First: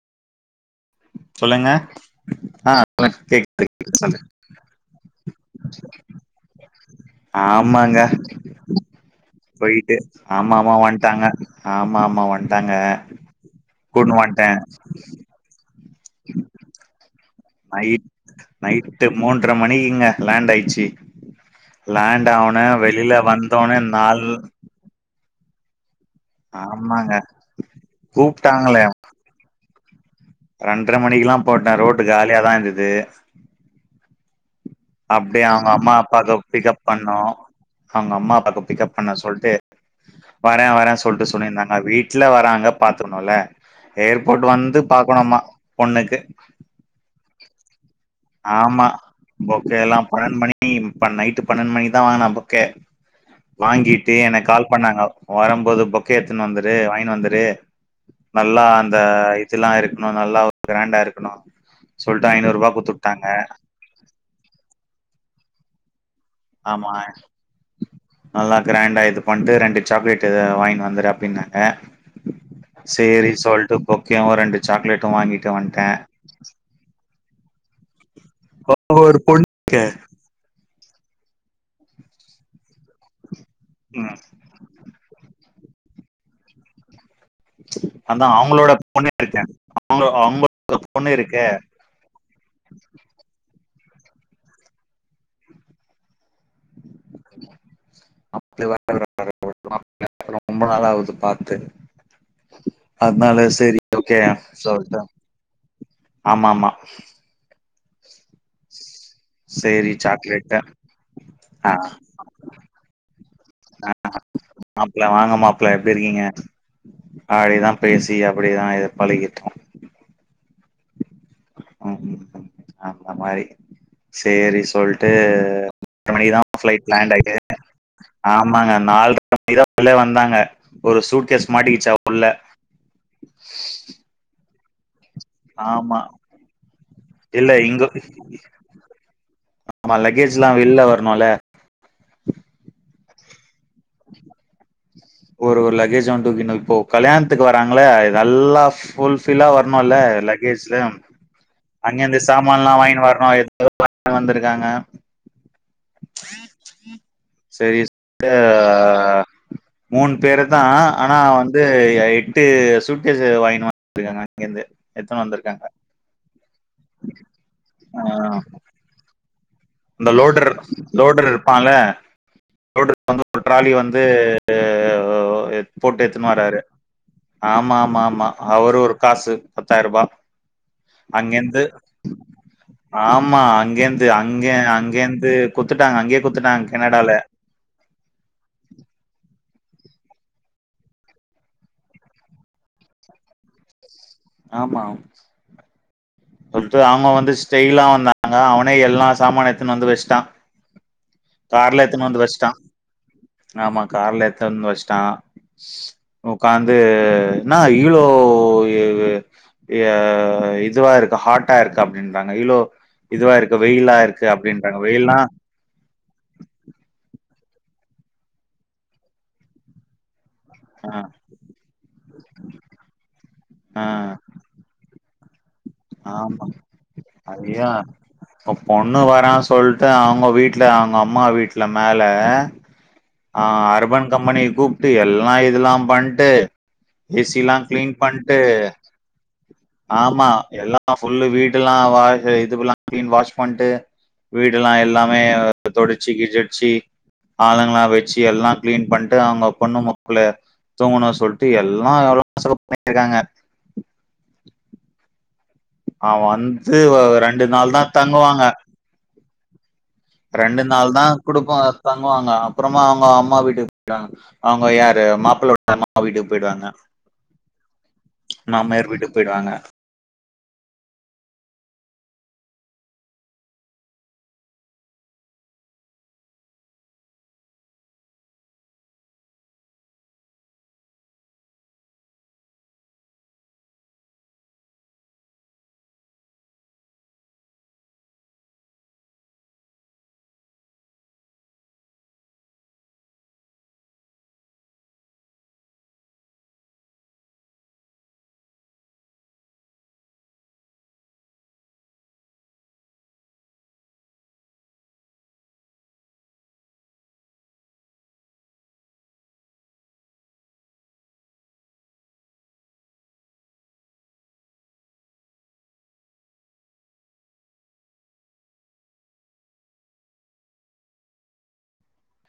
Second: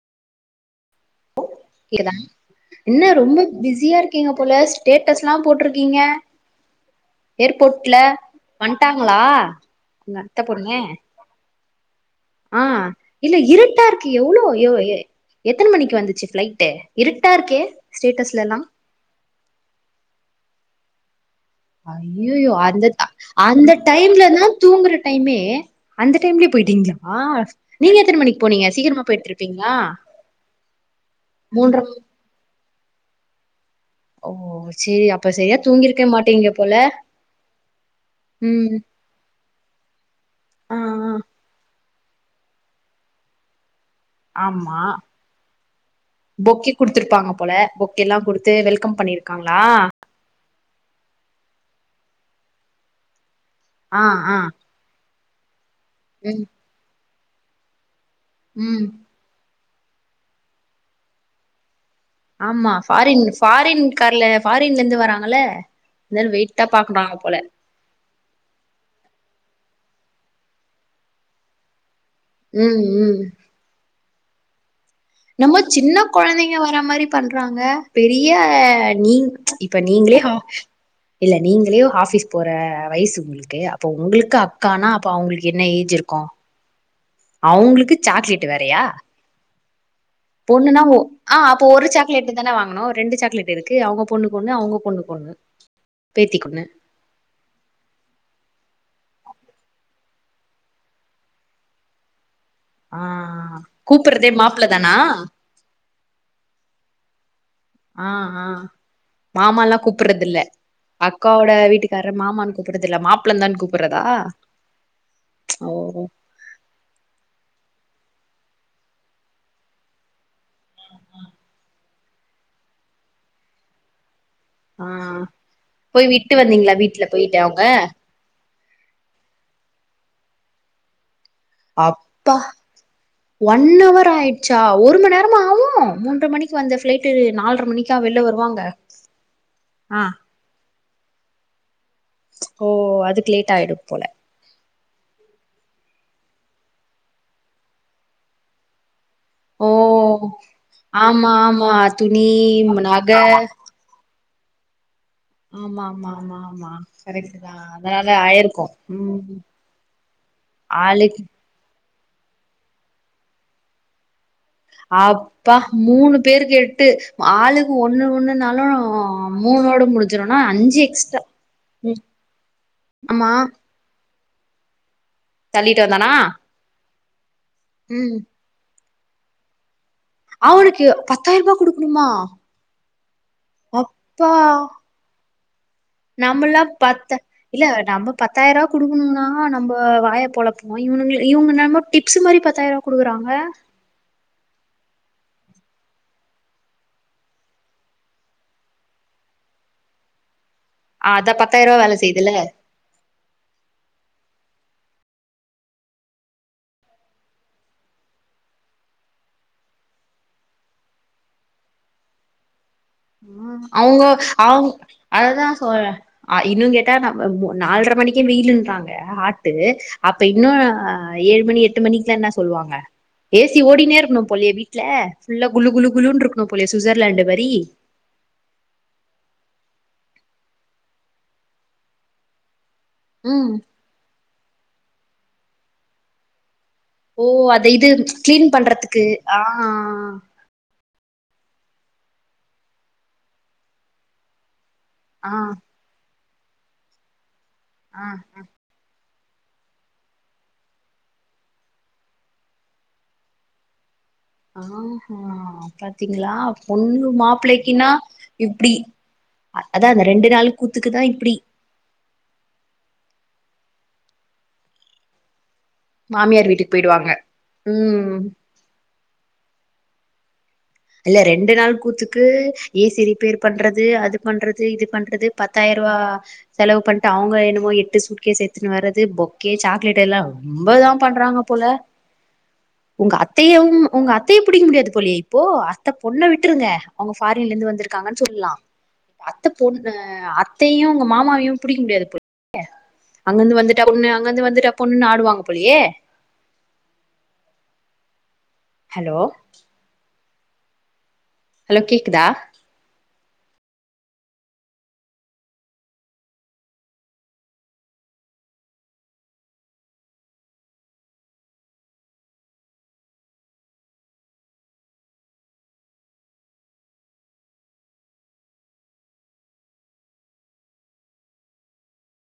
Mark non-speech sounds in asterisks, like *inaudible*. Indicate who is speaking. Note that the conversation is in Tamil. Speaker 1: ஓ
Speaker 2: சொல்லுங்க ஆ
Speaker 1: என்ன
Speaker 2: கேக்
Speaker 1: ரொம்ப பிஸியா இருக்கீங்க போல ஸ்டேட்டஸ்லா போட்டிருக்கீங்க
Speaker 2: ஆமாங்க
Speaker 1: வந்ட்டாங்களா
Speaker 2: போயிட்டு
Speaker 1: உங்க அத்த
Speaker 2: ஆமா மா
Speaker 1: பொண்ணு
Speaker 2: வன்ட்டாங்க ஆமா ஆமா
Speaker 1: ஆ
Speaker 2: வன்ட்டாங்க
Speaker 1: இல்ல இருட்டாருக்கு எவ்வளோ யோய எத்தன மணிக்கு வந்துச்சு ஃபிளைட்டு இருட்டா இருக்கே ஸ்டேட் ஸ்லலா
Speaker 2: எட்டு மூன்ற மணிக்குங்க லேண்ட் ஆயிடுச்சு
Speaker 1: ஐய்யய்யோ அந்த அந்த
Speaker 2: வந்தோனே நால்
Speaker 1: டைம்லனா தூங்குற டைமே அந்த டைம்லே
Speaker 2: ஆமாங்க
Speaker 1: போயிட்டீங்களா நீங்க எத்தன மணிக்கு போனீங்க சீக்கிரமா போய்ர்ந்திருப் பீங்ளா
Speaker 2: ரெண்டர மணிக்குலா போட்டே ரோட்டு காலியாதா இருந்தது
Speaker 1: ஓ செரி
Speaker 2: அப்டிய அவங்க அம்மா அப்பாக்கு பிக்கப் பண்ணோ அவங்க அம்மா அப்பாக்கு
Speaker 1: ம்
Speaker 2: பிக்கப் பண்ண சொல்ட்டு வர
Speaker 1: ஆ
Speaker 2: வரே
Speaker 1: ஆ
Speaker 2: சொல்ட்டு சொல்லிருந்தாங்க வீட்டுல வராங்க பாத்துக்கணும்ல ஏர்போர்ட் வந்து
Speaker 1: ஆமா
Speaker 2: பாக்கணுமா பொண்ணுக்கு
Speaker 1: பொக்கே குடுத்துருப்பாங்க போல பொககேலா குடுத்து
Speaker 2: ஆமா
Speaker 1: வெல்கம் பன்னீர்காங்களா
Speaker 2: பொக்கே
Speaker 1: பண்ணியிருக்காங்களா
Speaker 2: எல்லா பன்னெண்டு மணி நைட்டு பன்னெண்டு மணி தா வாங்கின போக்கே
Speaker 1: ஆ
Speaker 2: வாங்கிட்டு
Speaker 1: ஆ
Speaker 2: என கால் பண்ணாங்க வரும்போது பொக்கே எத்துன்னு
Speaker 1: ம்
Speaker 2: வந்துரு வாங்கனு வந்துரு நல்லா
Speaker 1: ம்
Speaker 2: அந்த துலா இருக்கணு நல்லா கிராண்டா இருக்கணு சொல்ட்டு ஐநூறு ரூபா கு குட்த்துட்
Speaker 1: ரின் ஃபாரின் கார்ல ஃபாரின்லந்து வராங்கள இத வெய்
Speaker 2: ஆமா நல்லா கிராண்டா இது பண்ணிட்டு ரெண்டு சாக்லேட் இத வாங்கனு வந்துரு அப்டின்னாங்க
Speaker 1: ம் ம்
Speaker 2: சேரி சொல்லிட்டு பொக்கேயு ரெண்டு சாக்லேட்டு வாங்கிட்டு வன்ட்டே
Speaker 1: குழந்தைங்க வர மாரி பன்றாங்க பெரிய
Speaker 2: ஒரு
Speaker 1: நீங்
Speaker 2: பொண்ணு
Speaker 1: இப்ப
Speaker 2: இருக்கே
Speaker 1: நீங்களே ஹா இல்ல நீங்களே ஆஃபீஸ் போற வயசு உங்களுக்கு அப்போ
Speaker 2: ம்
Speaker 1: உங்களுக்கப் இக்கானா அப்ப அவங்களுக்கு என்ன ஏஜ் இருக்கு அவங்களுக்கு
Speaker 2: அதா
Speaker 1: சாக்லேட்
Speaker 2: அவங்களோட
Speaker 1: வேறையா
Speaker 2: பொண்ணு இருக்கே அவங்க அவங்களோட
Speaker 1: பொண்ணுன்னா ஓ
Speaker 2: பொண்ணு
Speaker 1: ஆ
Speaker 2: இருக்கே
Speaker 1: அப்ப ஒரு சாக் சாக்லேட்டு தானே வாங்கணு ரெண்டு சாக்லேட் இருக்கு அவங்க பொண்ணுக்கொன்னு அவங்க பொண்ணுக்கொன்னு பேத்திக்கொண்ணு
Speaker 2: அப்ப *inaudible* னு ரொம்ப நாள் ஆவு பாத்து
Speaker 1: ஆ
Speaker 2: அத்னால சரி ஓகே
Speaker 1: கூப்புறதே மாப்ள தானா
Speaker 2: சொல்ட்டு ஆமா மா
Speaker 1: ஆ ஆ மாமல்லா
Speaker 2: சேரி
Speaker 1: கூப்பிற்றது இல்ல
Speaker 2: சாக்லேட்டு
Speaker 1: அக்காவோட வீட்டுக்கார்ர மாமான் கூப்பர்ரதுலமாப்
Speaker 2: ஆ மாப்பிள வாங்க
Speaker 1: ஓ
Speaker 2: மாப்பிள எப்படி இருக்கீங்க அடேதா பேசி அப்டேதா இத பழகிர்கோ உ உ அந்த மாரி சேரி
Speaker 1: ஆ
Speaker 2: சொல்ட்டு
Speaker 1: போய்
Speaker 2: பத்து
Speaker 1: விட்டு
Speaker 2: மணிக்தா
Speaker 1: வந்தீங்களா
Speaker 2: பிளைட்
Speaker 1: வீட்ல
Speaker 2: லேண்ட் ஆய்ட்டு
Speaker 1: போயிட்டு அவங்க
Speaker 2: ஆமாங்க நாலு மணிக்கு உள்ளே வந்தாங்க ஒரு சூட் கேஸ் மாட்டி கீச்சா உள்ள
Speaker 1: அப்பா ஒன் அவர் ஆயிடுச்சா ஒரு மண் நேர் மா ஆவு
Speaker 2: ஆமா
Speaker 1: மூன்ற மணிக்கு வந்த பிளைட்டு
Speaker 2: இல்ல
Speaker 1: நால்ர
Speaker 2: இங்க
Speaker 1: மணிக்கா வெளில வருவாங்க ஆ
Speaker 2: லா வெள்ல வரணுல
Speaker 1: ஓ அதுக்கு லேட் ஆயிடு போல
Speaker 2: ஒரு ஒரு லகேஜ் வந்து தூக்கினு இப்போ கல்யாணத்துக்கு வராங்களே இதெல்லாஃப் ஃபுல் ஃபில்லா
Speaker 1: ஓ
Speaker 2: வரணுல்ல லக்கேஜ்ல
Speaker 1: ஆமா ஆமா
Speaker 2: அங்கேந் கு
Speaker 1: துணி
Speaker 2: சாமான்லா வாங்கினு
Speaker 1: நக
Speaker 2: வரணு *inaudible* வந்திருக்காங்க
Speaker 1: ஆமா ஆமா ஆமா ஆமா கரெக்ட்டுதா
Speaker 2: சரி
Speaker 1: அதா அதா
Speaker 2: ஆ
Speaker 1: ஆயிருக்கு, ம்
Speaker 2: மூணு பேருதா
Speaker 1: ஆளுக்கு
Speaker 2: ஆனா வந்து எட்டு சூட்கேஸ் வாங்கினு வந் துருக்காங்க அங்கேந்து
Speaker 1: அப்பா மூணு பேருக்கு எட்டு ஆளுக்கு ஒண்ணு
Speaker 2: ஆ
Speaker 1: ஒண்ணுனாலு மூணோட
Speaker 2: இந்த
Speaker 1: முடிஞ்சிருனா
Speaker 2: லோடர்
Speaker 1: அஞ்சு எக்ஸ்ட்ரா
Speaker 2: லோடர் இருப்பான்ல லோடரு வந்து
Speaker 1: ஆமா
Speaker 2: ஒரு ட்ராலி வந்து அ எடுத்
Speaker 1: தள்ளிட்டு
Speaker 2: போட்டு
Speaker 1: வந்தானா
Speaker 2: எடுத்துன்னு வராாரு ஆமா ஆமா
Speaker 1: ம்
Speaker 2: ஆமா அவரு ஒரு காசு பத்தாயிரூபா
Speaker 1: அவனுக்கு பத்தாயிர ரூபா
Speaker 2: அங்கேந்து
Speaker 1: குடுக்கணுமா
Speaker 2: ஆமா அங்கேந்து
Speaker 1: அப்பா
Speaker 2: அங்க அங்கேந்து குத்துட்டாங்க அங்கயே
Speaker 1: நம்மல்லா
Speaker 2: குத்துட்டாங்க கனடால
Speaker 1: பத்த இல்ல நம்ப பத்தாயிர ரூவா குடுக்கணுனா நம்ப வாய பொழப்போ இவனுங்க இவங்க என்னமோ டிப்ஸ் மாரி பத்தாயிர குடுக்குறாங்க
Speaker 2: ஆமா சொல்ட்டு அவங்க வந்து ஸ்டெயிலா வந்தாங்க அவனே எல்லா சாமான் எடுத்துன்னு வந்து வச்சிட்டா
Speaker 1: அதா பத்தாயிர ரூபா
Speaker 2: கார்ல
Speaker 1: வேல
Speaker 2: எடுத்துன்னு
Speaker 1: செய்யுதுல
Speaker 2: வந்து வச்சிட்டா, ஆமா கார்ல எடுத்தாந்து வச்சிட்டா உக்காந்து என்னா இவ்ளோ எ இதுவா இருக்கு ஹாட்டா இருக்கு அப்டின்றாங்க இவ்ளோ
Speaker 1: ஆ அவங்க அவங்
Speaker 2: வெயில்னா
Speaker 1: அததா சொல்ற அ இன்னு கேட்டா நம்ம நால்ட்ர மணிக்கே வெயிலுன்றாங்க ஹாட்டு அப்ப இன்னு
Speaker 2: ஆ
Speaker 1: ஏழு மணி எட்டு மணிக்குல என்னா சொல்லுவாங்க ஏ சி
Speaker 2: ஆ
Speaker 1: ஓடினே இருக்கணு போலயே வீட்ல ஃபுல்ல குளு குளு குளுனு இருக்கணு
Speaker 2: ஆமா
Speaker 1: போலயே சுவிட்சர்லாந்து மாரி
Speaker 2: ஐயா இப்ப பொண்ணு வரா சொல்ட்டு அவங்க வீட்ல அவங்க அம்மா வீட்ல மேல ஆ
Speaker 1: ம்
Speaker 2: அர்பன் கம்பெனி கூப்ட்டு எல்லா இதெல்லா பண்ட்டு ஏ
Speaker 1: ஓ
Speaker 2: சிலா
Speaker 1: அத இது
Speaker 2: கிளீன் பண்ட்டு
Speaker 1: கிளீன் பண்றதுக்கு ஆ
Speaker 2: ஆமா எல்லா ஃபுல்லு வீட்டுலா வா இதுலா கிளீன் வாஷ் பண்ட்டு வீட்டுலா எல்லா
Speaker 1: ஆ
Speaker 2: செமயா தொடச்சு கிடச்சு ஆளுங்கள்லா
Speaker 1: ஆ
Speaker 2: வச்சு எல்லா கிளீன் பண்ட்டு அவங்க பொண்ணு மாப்பிள தூங்கணு சொல்ட்டு எல்லா எவ்ளோ செலவு பண்ணிட்டுருக்காங்க
Speaker 1: ஆஹ
Speaker 2: அவ
Speaker 1: பாத்தீங்களா
Speaker 2: வந்து
Speaker 1: பொண்ணு
Speaker 2: வ- ரெண்டு நாள் தா
Speaker 1: மாப்பிள்ளைக்கின்னா
Speaker 2: தங்குவாங்க
Speaker 1: இப்டி அதா அந்த ரெண்டு நாள் கூத்துக்குதா இப்டி
Speaker 2: தங்குவாங்க அப்பறமா அவங்க அம்மா வீட்டுக்கு போய்டுங்க அவங்க யாரு மாப்பிள்ள
Speaker 1: மாமியார் வீட்டுக்கு போய்டுவாங்க, ம்
Speaker 2: மாமியார் வீட்டுக்கு பேய்டுவாங்க
Speaker 1: இல்ல ரெண்டு நாள் கூத்துக்கு ஏசி ரிப்பேர் பண்றது அது பண்றது இது பண்றது பத்தாயிரூவா செலவு பண்ட்டு அவுங்க என்னமோ எட்டு சூட்கேஸ் எடுத்துன்னு வரது பொக்கே சாக்லேட் எல்லா ரொம்பதா பண்றாங்க போல ஒங்க அத்தையவு ஒங்க அத்தைய புடிக்க முடியாது போலியே இப்போ அத்த பொண்ண விட்டுருங்க அவுங்க ஃபாரின்லேந்து வந்துருக்காங்கன்னு சொல்லா அத்த பொண்ணு அத்தையு ஒங்க மாமாவையு புடிக்க முடியாது போலியே அங்கந்து வந்துட்டா பொண்ணு அங்கந்து வந்துட்டா பொண்ணுன்னு ஆடுவாங்க போலியே ஹலோ ஹலோ கேக்குதா